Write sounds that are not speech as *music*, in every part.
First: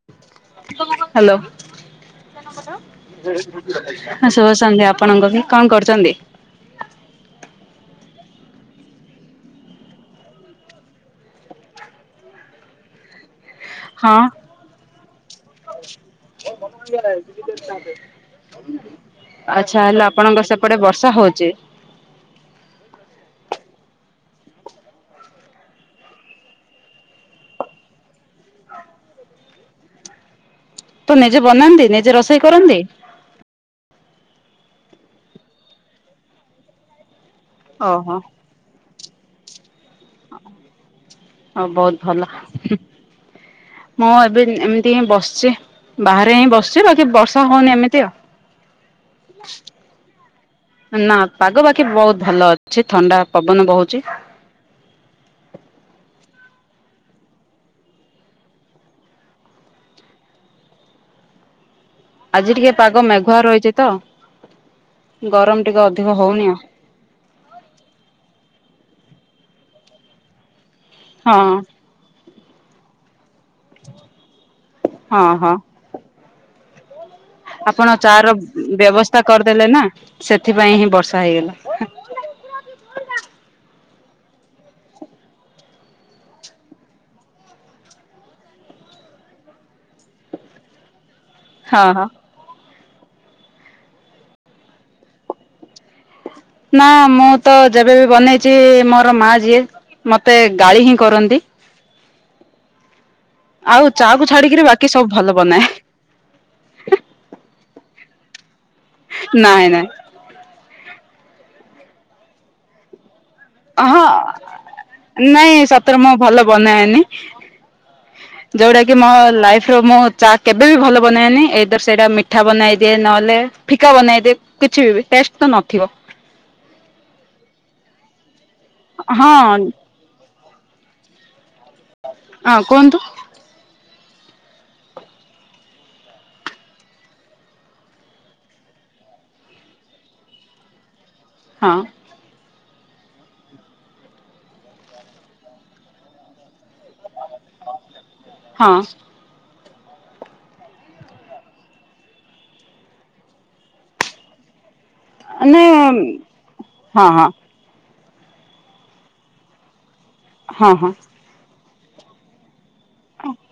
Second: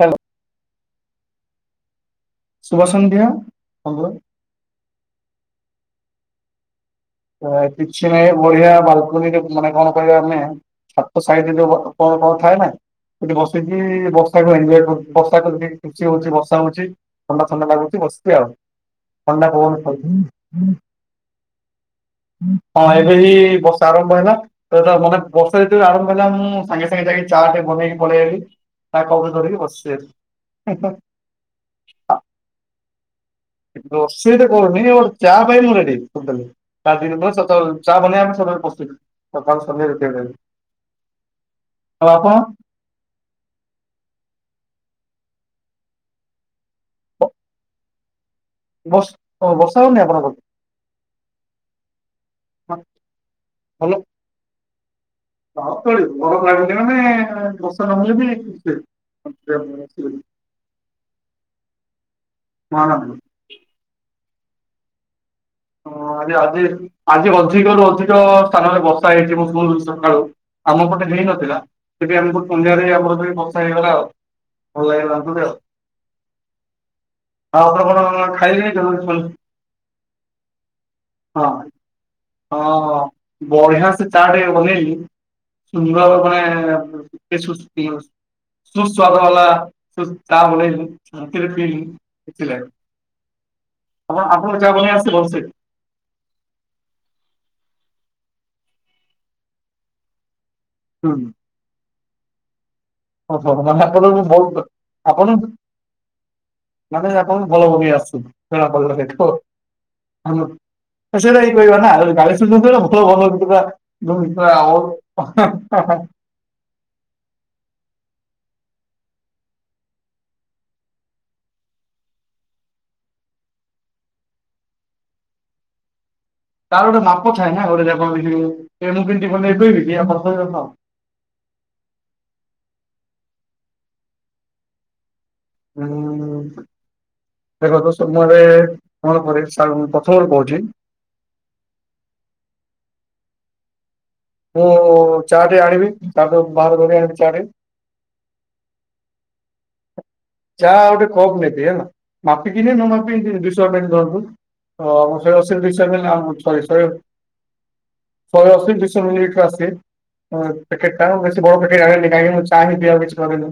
Hello hello. ଶୁଭ ସନ୍ଧ୍ୟା ବନ୍ଧୁ ହଁ ଶୁଭ ସନ୍ଧ୍ୟା ଆପଣଙ୍କୁ ବି। କଣ କରୁଚନ୍ତି? ଅ, କିଛି ନାଇଁ ବଢିଆ ବାଲକୁନିରେ ମାନେ କଣ କହି ଆମେ ଛାତ ସାଇଡ ରେ ଯୋଉ ବ-କଣ କଣ ଥାଏ ନା ସେଠି ବସ ସିକି ହଁ ବର୍ଷାକୁ ଏନଜୟ କରଛୁ। ବର୍ଷାକୁ ଦେଖି ଖୁସି ହଉଚି। ବର୍ଷା ହଉଚି। ଥଣ୍ଡା ଥଣ୍ଡା ଲାଗୁଚି ବସିଚି ଆଉ। ଥଣ୍ଡା ପବନ ଆଚ୍ଛା ହେଲେ ଖାଉଛି ଆପଣଙ୍କ ସେପଟେ ବର୍ଷା ହଉଚି? ହଁ, ଏବେ ହି ବର୍ଷା ଆରମ୍ଭ ହେଲା। ଏବେ ଆ, ମାନେ ବର୍ଷା ଯେତେବେଳେ ଆରମ୍ଭ ହେଲା ମୁଁ ସାଙ୍ଗେ ସାଙ୍ଗେ ଯାଇକି ଚା ଟେ ବନେଇକି ପଳିଆଇଲି ଚା କପ୍ ରେ ଧରିକି ବସିିଚି *unintelligible* ତ ନିଜେ ବନାନ୍ତି ନିଜେ ରୋଷେଇ କରନ୍ତି? ରୋଷେଇଟା କରୁନି ବଟ୍ ଚା ପାଇଁ ମୁଁ ରେଡି ଟୋଟାଲି *unintelligible* ସ ତ ଚା ଓହୋ ବନେଇବା ମୁଁ ସବୁବେଳେ ପ୍ରସ୍ତୁତ ସକାଳ ସନ୍ଧ୍ୟା ଯେତେବେଳେ ବି। ହଁ ବହୁତ ଭଲ ହୁଁ, ମୁଁ ଏବେ ଏମ ତି ହିଁ ବସିଚି। ବାହାରେ ହିଁ ବସଚି ବାକି ବର୍ଷା ହଉନି ଏମିତି ଆଉ। ବସ ଓ ବର୍ଷା ହଉନି ଆପଣଙ୍କର? ଏ ନା ପାଗ ବାକି ବହୁତ ଭଲ ଅଛି। ଥଣ୍ଡା ପବନ ବହୁଚି। ଆଉ ତଳେ ଗରମ ଲାଗୁଚି ନା ନାହିଁ? ଏ ବର୍ଷା ନ ହେଲେ ବି ସେ *unintelligible* ଆଜି ଟିକେ ପାଗ ମେଘୁଆ ରହିଚି ତ। ଗରମ ଟିକେ ହଁ ଅଧିକ ଆଜି ହଉନି ଆଉ ଆଜି ଆଜି ଅଧିକରୁୁ ଅଧିକ ସ୍ଥାନରେ ବର୍ଷା ହେଇଚି ମୁଁ ଶୁଣୁ ସକାଳୁ ଆମ ପଟେ ହେଇ ହଁ ନଥିଲା ତେବେ ଆମ ଫୁ-ସନ୍ଧ୍ୟାରେ ଆମର ଯେ ବର୍ଷ ହେଇଗଲା ଆଉ ଭଲ ଲାଗିଲା ହଁ ଆମକୁ *unintelligible* ଆଉ ହଁ ଆଉ ଆପଣ ଚା କଣ ର ଖାଇଲେଣି ହଁ ବ୍ୟବସ୍ଥା କରିଦେଲେ ନା ସେଥିପାଇଁ ହିଁ ବର୍ଷା ହେଇଗଲା। ହଁ ବଢିଆ ସେ ଚା ଟିକେ ବନେଇଲି ନୂଆ ବୋଉ ମାନେ ପେସ୍ ଉସ ପିଉସ ସୁସ୍ଵାଦ ବାଲା ତୁ ଚା ବନେଇଲି ମୁଁ କେବେ ହଁ ପିଇଲିନି ହଁ *unintelligible* ଆପଣ ଆପଣକୁ ଚା ବନେଇ ଆସେ ଭଲସେ? ନା ମୁଁ ତ ଯେବେ ବି ବନେଇଚି ମୋର ମା ଯିଏ ମୋତେ ଗାଳି ହିଁ କରନ୍ତି। ଓହୋ, ଆଉ ମାନେ ଚା ଆପଣକୁ କୁ ବହୁତ ଛାଡିକିରି ବାକି ସବୁ ଭଲ ଆପଣଙ୍କ ବନାଏ ମାନେ ଆପଣ ଭଲ ବନେଇ ଆସଚି ଜଣାପଡିଲା ସେଠୁ। ନାଇଁ ନାଇଁ ଆମର ତ ସେଇଟା ହିଁ କହିବା ନା। ଯଦି ଗାଳି ଶୁଣିବାକୁ ହେଲେ ଭଲ ବନେଇବ। ହଁ ଯିବା ନାଇଁ ସତରେ *unintelligible* ମୁଁ ଭଲ ବନାଏନି ଯୋଉଟା କି ମୋ ଲାଇଫ୍ ର ମୁଁ ଚା କେବେ ବି ଭଲ ବନାଏନି ଏଇଦର ସେଇଟା ମିଠା ବନାଇ ଦିଏ। ନ କଲେ ଫିକା ବନେଇଦେ କିଛି ବି ଟେଷ୍ଟ ତ ନଥିବ। ତାର ଗୋଟେ ମାପ ଥାଏ ନା। *unintelligible* *unintelligible* ବନେଇ ହଁ ପିଇବି *unintelligible* ହଁ କୁହନ୍ତୁ *unintelligible* ଦେଖନ୍ତୁ ଶୂନ୍ଯରେ ମୋର ପରୀସା ମୁଁ ପ୍ରଥମରୁ କହୁଛି। ହଁ। ମୁଁ ଚା ଟେ ଆଣିବି ତାଠୁ ବାହାର କରି ଆଣି ହଁ। ଚା ଗୋଟେ କପ୍ ନେବି ହେଲା ମାପିକିନି ନ ମାପିକି ଦୁଇଶ ଏମଏଲ ଧରୁ ଅ, ମୁଁ ସେ ଅଶି ମାନେ ଢିସେମିଲ ଆଣୁ ସରି ଶଏ ଶଏ ହଁ ହଁ ଶଏ ଅଶୀ ଦୁଇଶହ ମିଲିଲିଟର ଆସେ ଅଁ, ହଁ ପେକେଟ୍ ଟା ମୁଁ ସେ ବେଶୀ ବଡ ପେକେଟ୍ ଆଣେନି କାହିଁକି ନା ହଉଚୁ ପାଣି ପିଇବାକୁ ଯୁଜ୍ କରିନୁ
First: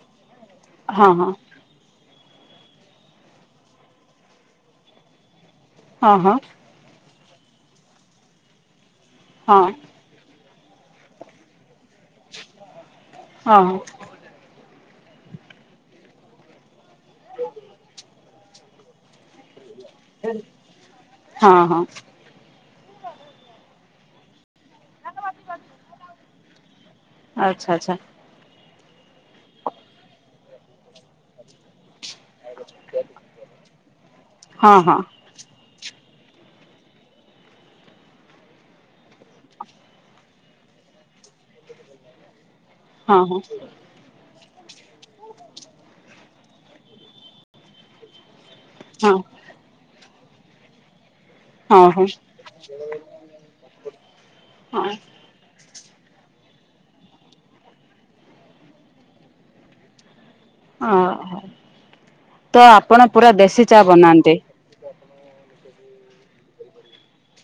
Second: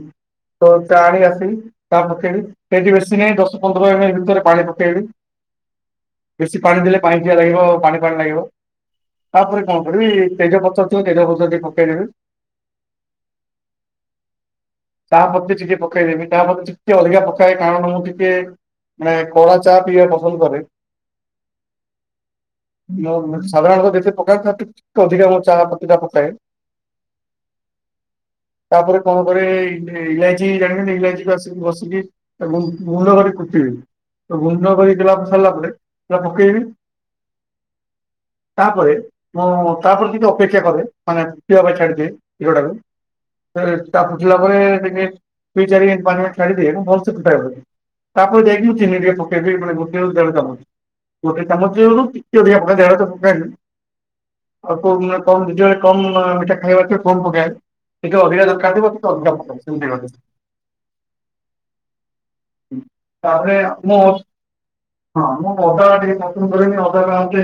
ତୋ ହଁ କାଣି ହଁ ଆସିନି। ତା ପକେଇବି ସେଠି ବେଶୀ ନାହିଁ ଦଶ ପନ୍ଦର ଏମେଲ୍ ଭିତରେ ପାଣି ପକେଇବି। ହଁ ହଁ ହଁ ବେଶୀ ପାଣି ଦେଲେ ପାଣିଚିଆ ଲାଗିବ ପାଣି ପାାଣି ଲାଗିବ। ତାପରେ କଣ କରିବି ତେଜ ପତ୍ର ଥିବ ତେଜ ପତ୍ର ଟିକେ ପକେଇ ଦେବେ। ହଁ। ଚା ପତି ଟିକେ ପକେଇଦେମି। ଚା' ପତି ଟିକେ ଅଧିକା ପକାଏ। କାରଣ ମୁଁ ଟିକେ ମାନେ କଡା ଚା' ଚା' ପିଇବା ପସନ୍ଦ କରେ। ହଁ ହଁ ମୁଁ ସାଧାରଣତଃ ଯେତେ ପକାଏ, ତା ଟିକେ ଅଧିକା ଚାହା ପତି ଟା ପକାଏ। ଆଚ୍ଛା ଆଚ୍ଛା, ତା'ପରେ କଣ କରେ? ଇଲାଇଚୀ ଜାଣିଛନ୍ତି, ଇଲାଇଚୀକୁ ଆସିକି ବସିକି ଏବଂ ଗୁଣ୍ଡ କରି କୁଟିବେ। ଗୁଣ୍ଡ ହଁ କରି ହଁ *unintelligible* ସାରିଲା ପରେ ଚା' ପକେଇବି। ତା'ପରେ ମୁଁ, ତା'ପରେ ଟିକେ ଅପେକ୍ଷା କରେ। ମାନେ ପିଇବା ପାଇଁ ଛାଡିଦିଏ। କ୍ଷୀରଟାକୁ! ହଁ ହଁ ତା ଫୁଟିଲା ପରେ ଟିକେ ରେଷ୍ଟ, ଦୁଇ ଚାରି ମିନ୍ ପାଞ୍ଚ ମିନିଟ୍ ଛାଡିଦିଏ। ମୁଁ ଭଲ୍ ସେ ଫୁଟାଏ *unintelligible* ତାପରେ ଯାଇକି ଚିନିଟିକେ ହଁ ପକେଇବି ମାନେ, ଗୋଟେ ଦେଢ଼ ଚାମଚ। ଗୋଟେ ଚାମଚ ରୁ ହଁ ଟିକେ ଅଧିକା ପକାଏ। ଦେଢ଼ ଚା ପକାଏନି ହଁ ହଁ *unintelligible* କମ୍ ମିଠା ଖାଇବାର ଥିବ, କମ୍ ପକାଏ। ଟିକେ ଅଧିକା ଦରକାର ଥିବ, ଟିକେ ଅଧିକା ପକାଏ। ସେମିତି ଓହୋ! ତ ଆପଣ ପୁରା ତାପରେ ଦେଶୀ ଚା ମୁଁ ବନାନ୍ତି। ହଁ, ମୁଁ ଅଦା ଟିକେ ପସନ୍ଦ କରେନି। ଅଦାଟା ହଉଛି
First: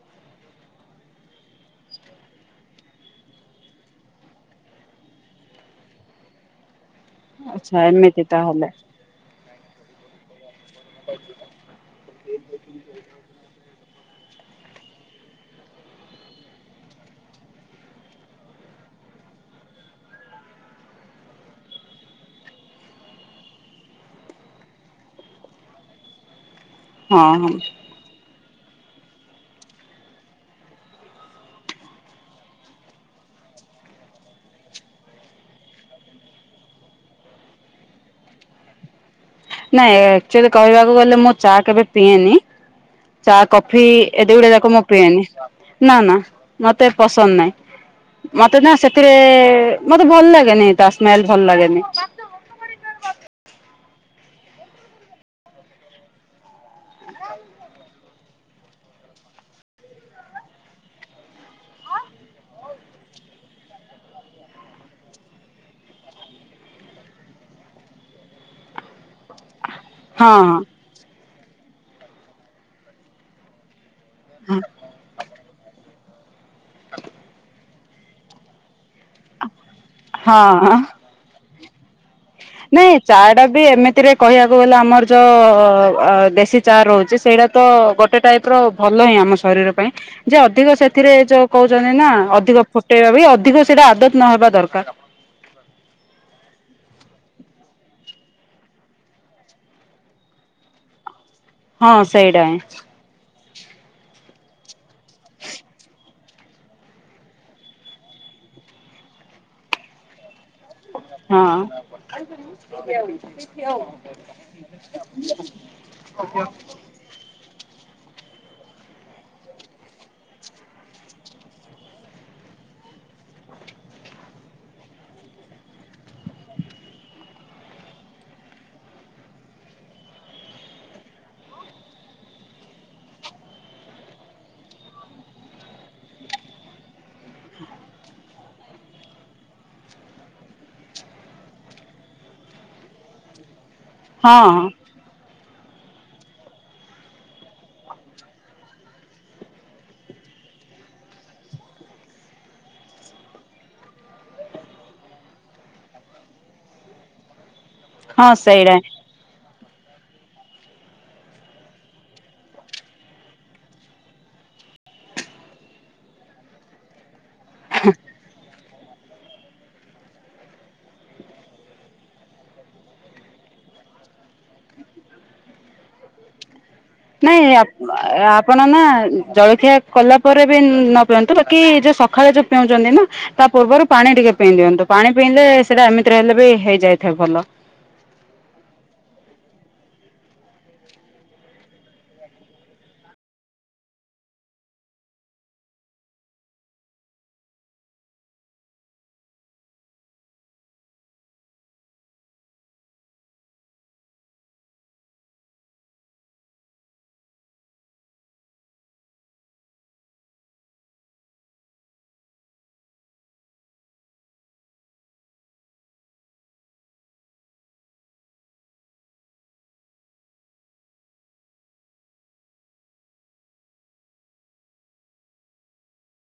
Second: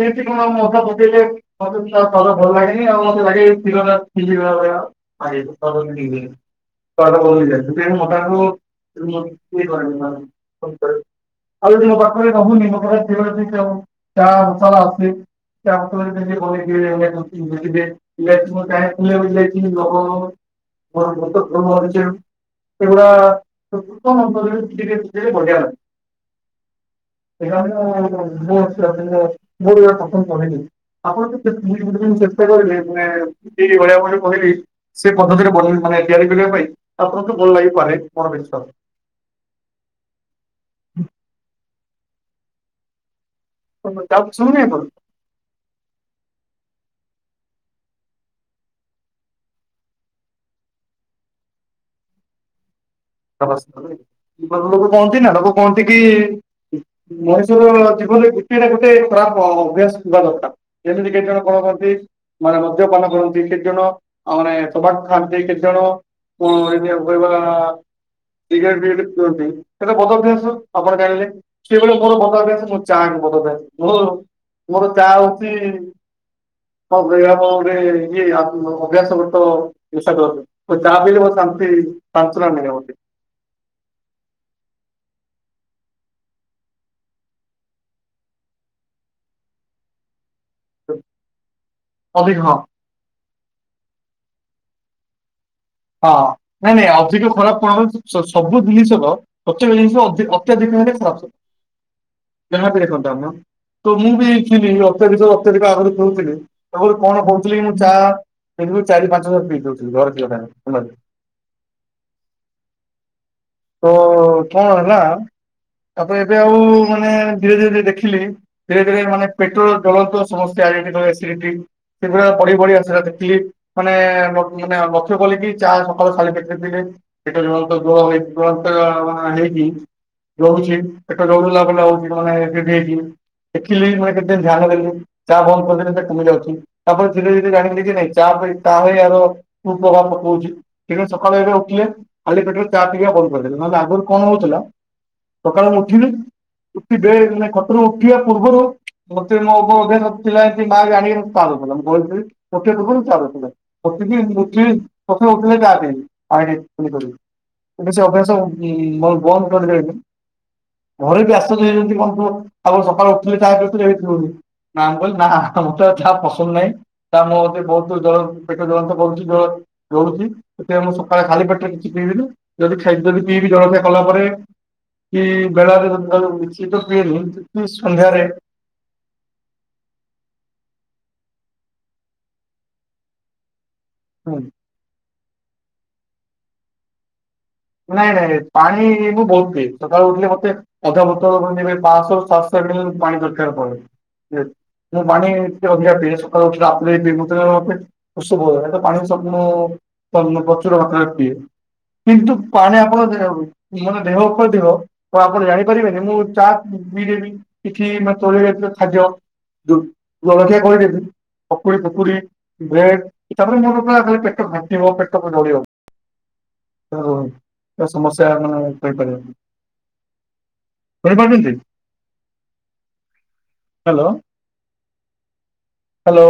କିମିତି କଣ ମୁଁ ଅଦା ପକେଇଲେ ମୋତେ *unintelligible* ମତେ ଭଲ ଲାଗେନି ଆଉ। ମତେ ଲାଗେ କ୍ଷୀରଟା ଛିଣ୍ଡି ଗଲା ଭଳିଆ ଲାଗେ ଆଚ୍ଛା ଏମିତି ତାହେଲେ *unintelligible* *unintelligible* ଇଏ କରେନି ମାନେ *unintelligible* ତା ଉସଲା ଅଛି। *unintelligible* *unintelligible* ସେଗୁଡା, ସବୁ କ-କଣ କରିବେ? ଟିକେ ଟିକେ ଟିକେ ବଢିଆ ନାଗି ହଁ ହଁ *inaudible* ପ୍ରଥମ ପଢ଼େଇ ଦେଇଛି। ଆପଣ *unintelligible* ଚେଷ୍ଟା କରିବେ ମାନେ ଏ ଭଳିଆ *unintelligible* କହିଲି ସେ ପଦ୍ଧତିରେ ବଢେଇ ପ୍ରାୟ ତିଆରି କରିବା ପାଇଁ, ଆପଣଙ୍କୁ ଭଲ ଲାଗିପାରେ ମୋର ବିଶ୍ୱାସ। ନାଇଁ, ଆକ୍ଚୁଆଲି କହିବାକୁ ଗଲେ, ମୁଁ ଚା କେବେ ପିଏନି? ଚା, କଫି ତ ଏ ଯାହାକୁ ଦି ଗୁଡା ଶୁଣିବେ ଯାକ ମୁଁ ଆପଣ ପିଏନି। ନା, ନା ମତେ ପସନ୍ଦ ନାହିଁ। ମତେ ନା ସେଥିରେ-ରେ, ମତେ ଭଲ ଲାଗେନି! ତା ସ୍ମେଲ ଭଲ ଲାଗେନି। *inaudible* *unintelligible* ଲୋକ କହନ୍ତି ନା ଲୋକ କହନ୍ତି କି ମଣିଷର ଜୀବନ କହିଲେ ଗୋଟେ ନା ଗୋଟେ ଖରାପ ଅଭ୍ୟାସ ଥିବା ଦରକାର। ଯେମିତି କେତ ଜଣ କଣ କରନ୍ତି ମାନେ ମଦ୍ୟପାନ କରନ୍ତି କେତେ ଜଣ, ଆଉ ମାନେ ତବାକୁ ଖାଆନ୍ତି କେତେଜଣ, କୋ ଏଇନିଆ ହୋଇବା ସିଗାରେଟ ଫିଗାରେଟ୍ ପିଅନ୍ତି। ଏତ ବଦ ହଁ ଅଭ୍ୟାସ ଆପଣ ଜାଣିଲେ। ସେଭଳିଆ ମୋର ବଦଅଭ୍ୟାସ ମୋ ଚା ହିଁ ବଦଅଭ୍ୟାସ। ମୋର ମୋର ଚା ଆଉ *unintelligible* *unintelligible* ନିଶା ଦ୍ରବ୍ୟ। ହଁ ହଁ ଚା ପିଇଲେ ମତେ ଶାନ୍ତି, ନାଇଁ *unintelligible* ଚା ଟା ବି ଏମିତିରେ କହିଆକୁ ଗଲେ ଆମର ଯଉ-ଉ ଦେଶୀ ଚା ରହୁଛି, ସେଇଟା ତ ଗୋଟେ ଟାଇପ୍ ର ଭଲ ହିଁ ଆମ ଶରୀର ପାଇଁ। ଯ ଅଧିକ ସେଥିରେ ଯୋଉ କହୁଛନ୍ତି ନା, ଅଧିକ ଫୁଟେଇବା ବି ଅଧ ତିକ ସେଇଟା ଆଦତ ନହେବା ଦରକାର! ହଁ, ନାଇଁ ନାଇଁ ଅଧିକ ଖରାପ କଣ ହ ସ-ସବୁ ଜିନିଷର ପ୍ରତ୍ୟେକ ଜିନିଷ ଅଧି ଅତ୍ୟଧିକ *unintelligible* ହଁ ସେଇଟା ହିଁ ଯାହା ବିଦେଖନ୍ତୁ ଆପଣ! ତମୁବି ଥିଲି, ଅତ୍ୟଧିକ ଅତ୍ୟଧିକ ଆଗରୁ ପିଉଥିଲି ଏବଂ କଣ କହୁଥିଲି ମୁଁ ଚା ଫିରବି ଚାରିପାଞ୍ଚଥର ପିଉଦଉଥିଲି । ଘରେ ଥିଲା ଟାଇମ୍ ହେଲା ହଁ, ତ କଣ ହେଲା *inaudible* ତା'ପରେ ଏବେ ଆଉ ମାନେ ଧୀରେ ଧୀରେ ଦେଖିଲି, ଧୀରେ ଧୀରେ ମାନେ ପେଟ୍ର ଜଳନ୍ତ ସମସ୍ୟା ହେଇ, କେତେବେଳେ ଏସିଡ଼ିଟି ଏଗୁଡା ବଢି ବଢି ଆସିଲା! ଦେଖିଲି, ମାନେ ମାନେ ଲକ୍ଷ୍ୟ କଲି କି ଚା ସକାଳୁ ଖାଲି ପେଟ ରେ ପି ଦେଇଚି ପେଟ ଜୋର୍ ତ *unintelligible* ହେଇଚି। ଜଳୁଛି ପେଟ ଜଳୁ ଯାହା କଲେ ଆଉ ଚା ପିବ ମାନେ ଏସି ଡିଟି ହେଇଚି। ଦେଖିଲେ ବି ମାନେ କେତେ ଧ୍ୟାନ ଦେଲି ଚା ବନ୍ଦ କରିଦେଲେ ସେଟା କମି ଯାଉଛି ତାପରେ ଧୀରେ ଧୀରେ ଜାଣିଲି ଯେ ନାଇଁ ଚା ହଁ ଭାଈ ତା ପାଇଁ ୟାର କୁ ପ୍ରଭାବ ପକଉଛି। ଦିନେ ସକାଳେ ଇଆଡେ ଉଠିଲେ ଖାଲି ପେଟରେ ଚା ପିଇବା ବନ୍ଦ କରିଦେଲେ ନହେଲେ ଆଗରୁ କଣ ହଁ ହଉଥିଲା। ହଁ ସକାଳୁ ମୁଁ ଉଠିଲି ଉଠିବେ ମାନେ ଖଟରୁ ଉଠିବା ପୂର୍ବରୁ। ମୋତେ ମୋ ବୋଉ ଅଭ୍ୟାସ ଥିଲା ଏମିତି ମା ଜାଣିକିରି ଚା ଦଉଥିଲା ମୁଁ ଶୋଇଥିବି ଉଠିବା ପୂର୍ବ ରୁ ଚା ଦଉଥିଲା ପ ଥିଲି ମୁଁ ଉଠିବି ପ ମୁଁ ଉଠିଲେ ଚା ପିଇବି ଆଗେ ଇଏ କରିବି ଏବେ ସେ ହଁ ଅଭ୍ୟାସ ଉଁ ସେଇଟା ହିଁ। ବନ୍ଦ ବନ୍ଦ କରିଦେଇଚି। *inaudible* ଘରେ ବି ଆଶ୍ଚର୍ଯ୍ୟ ହେଇଯାଉଛନ୍ତି କଣ ପୁଅ ଆଗରୁ ସକାଳୁ ଉଠିଲେ ଚା ପିଉଥିଲୁ ଏବେ ପିଉନୁ। ମା କୁ କହିଲି ମା ତ ମତେ ଆଉ ଚାହା ପସନ୍ଦ ନାହିଁ। ନା ମୋତେ ବହୁତୁ ଜଳ ପେଟ ଜଳନ୍ତ କରୁଚି ଜ। ଜଳୁଛି ସେଥିପାଇଁ ମୁଁ ସକାଳେ ଖାଲି ପେଟରେ କିଛି ପିଇବିନି ଯଦି ଖାଇଦେବି ପିଇବି ଜଳଖିଆ କଲା ପରେ। କି ବେଳା ରେ ମୁଣ୍ଡ ବିନ୍ଧୁଚି। ନାଇଁ ଆ-ଆପଣ ନା ଜଳଖିଆ କଲା ପରେ ବି ନ ପିଅନ୍ତୁ ବାକି ଯୋଉ ସକାଳେ ଯୋଉ ପିଉଛନ୍ତି ନା ତା ପୂର୍ବରୁ ପାଣି ଟିକେ ହୁଁ। ପିଇ ଦିଅନ୍ତୁ ପାଣି ପିଇଲେ ସେଇଟା ଏମିତି ରହିଲେ ବି ହେଇଯାଇଥାଏ ଭଲ। ନାଇଁ ନାଇଁ ପାଣି ମୁଁ ବହୁତ ପିଏ ସକାଳୁ ଉଠିଲେ ମତେ ଅଧା ବୋତଲ ନ ହେଲେ ବି ପାଂଶହ ସାତଶହ *unintelligible* ପାଣି ଦରକାର ପଡେ ୟେସ। ନା ପାଣି ଟିକେ ଅଧିକା ପିଏ ସକାଳୁ ଉଠିଲା ମାତ୍ରେ ଦିନକୁ ତ ମତେ ଶୋଷ ବହୁତ୍ ଏଟା ପାଣି ସବୁଦିନ ପନ ପ୍ରଚୁର ମାତ୍ରା ରେ ପିଏ କିନ୍ତୁ ପାଣି ଆପଣ ଯେ ମାନେ ଦେହ ତ ଦେହ ଓ ଆପଣ ଜାଣିପାରିବେନି ମୁଁ ଚା ପି ଦେବି। କିଛି ନା ତୈଳ ଜାତୀୟ ଖାଦ୍ୟ ଦୁ ଜଳଖିଆ କରିଦେଇଥିମ୍। ପକୁଡି ଫକୁଡି ବ୍ରେଡ ଏ ତାପରେ ମୋର କଣ ଖାଲି ପେଟ ଘାଣ୍ଟିବ ପେଟ କ ନଳିବ। ଆଉ ଆଉ ସମସ୍ୟା ମାନେ କହିପାରିବନି। ଶୁଣି ପାରୁଛନ୍ତି। Hello hello.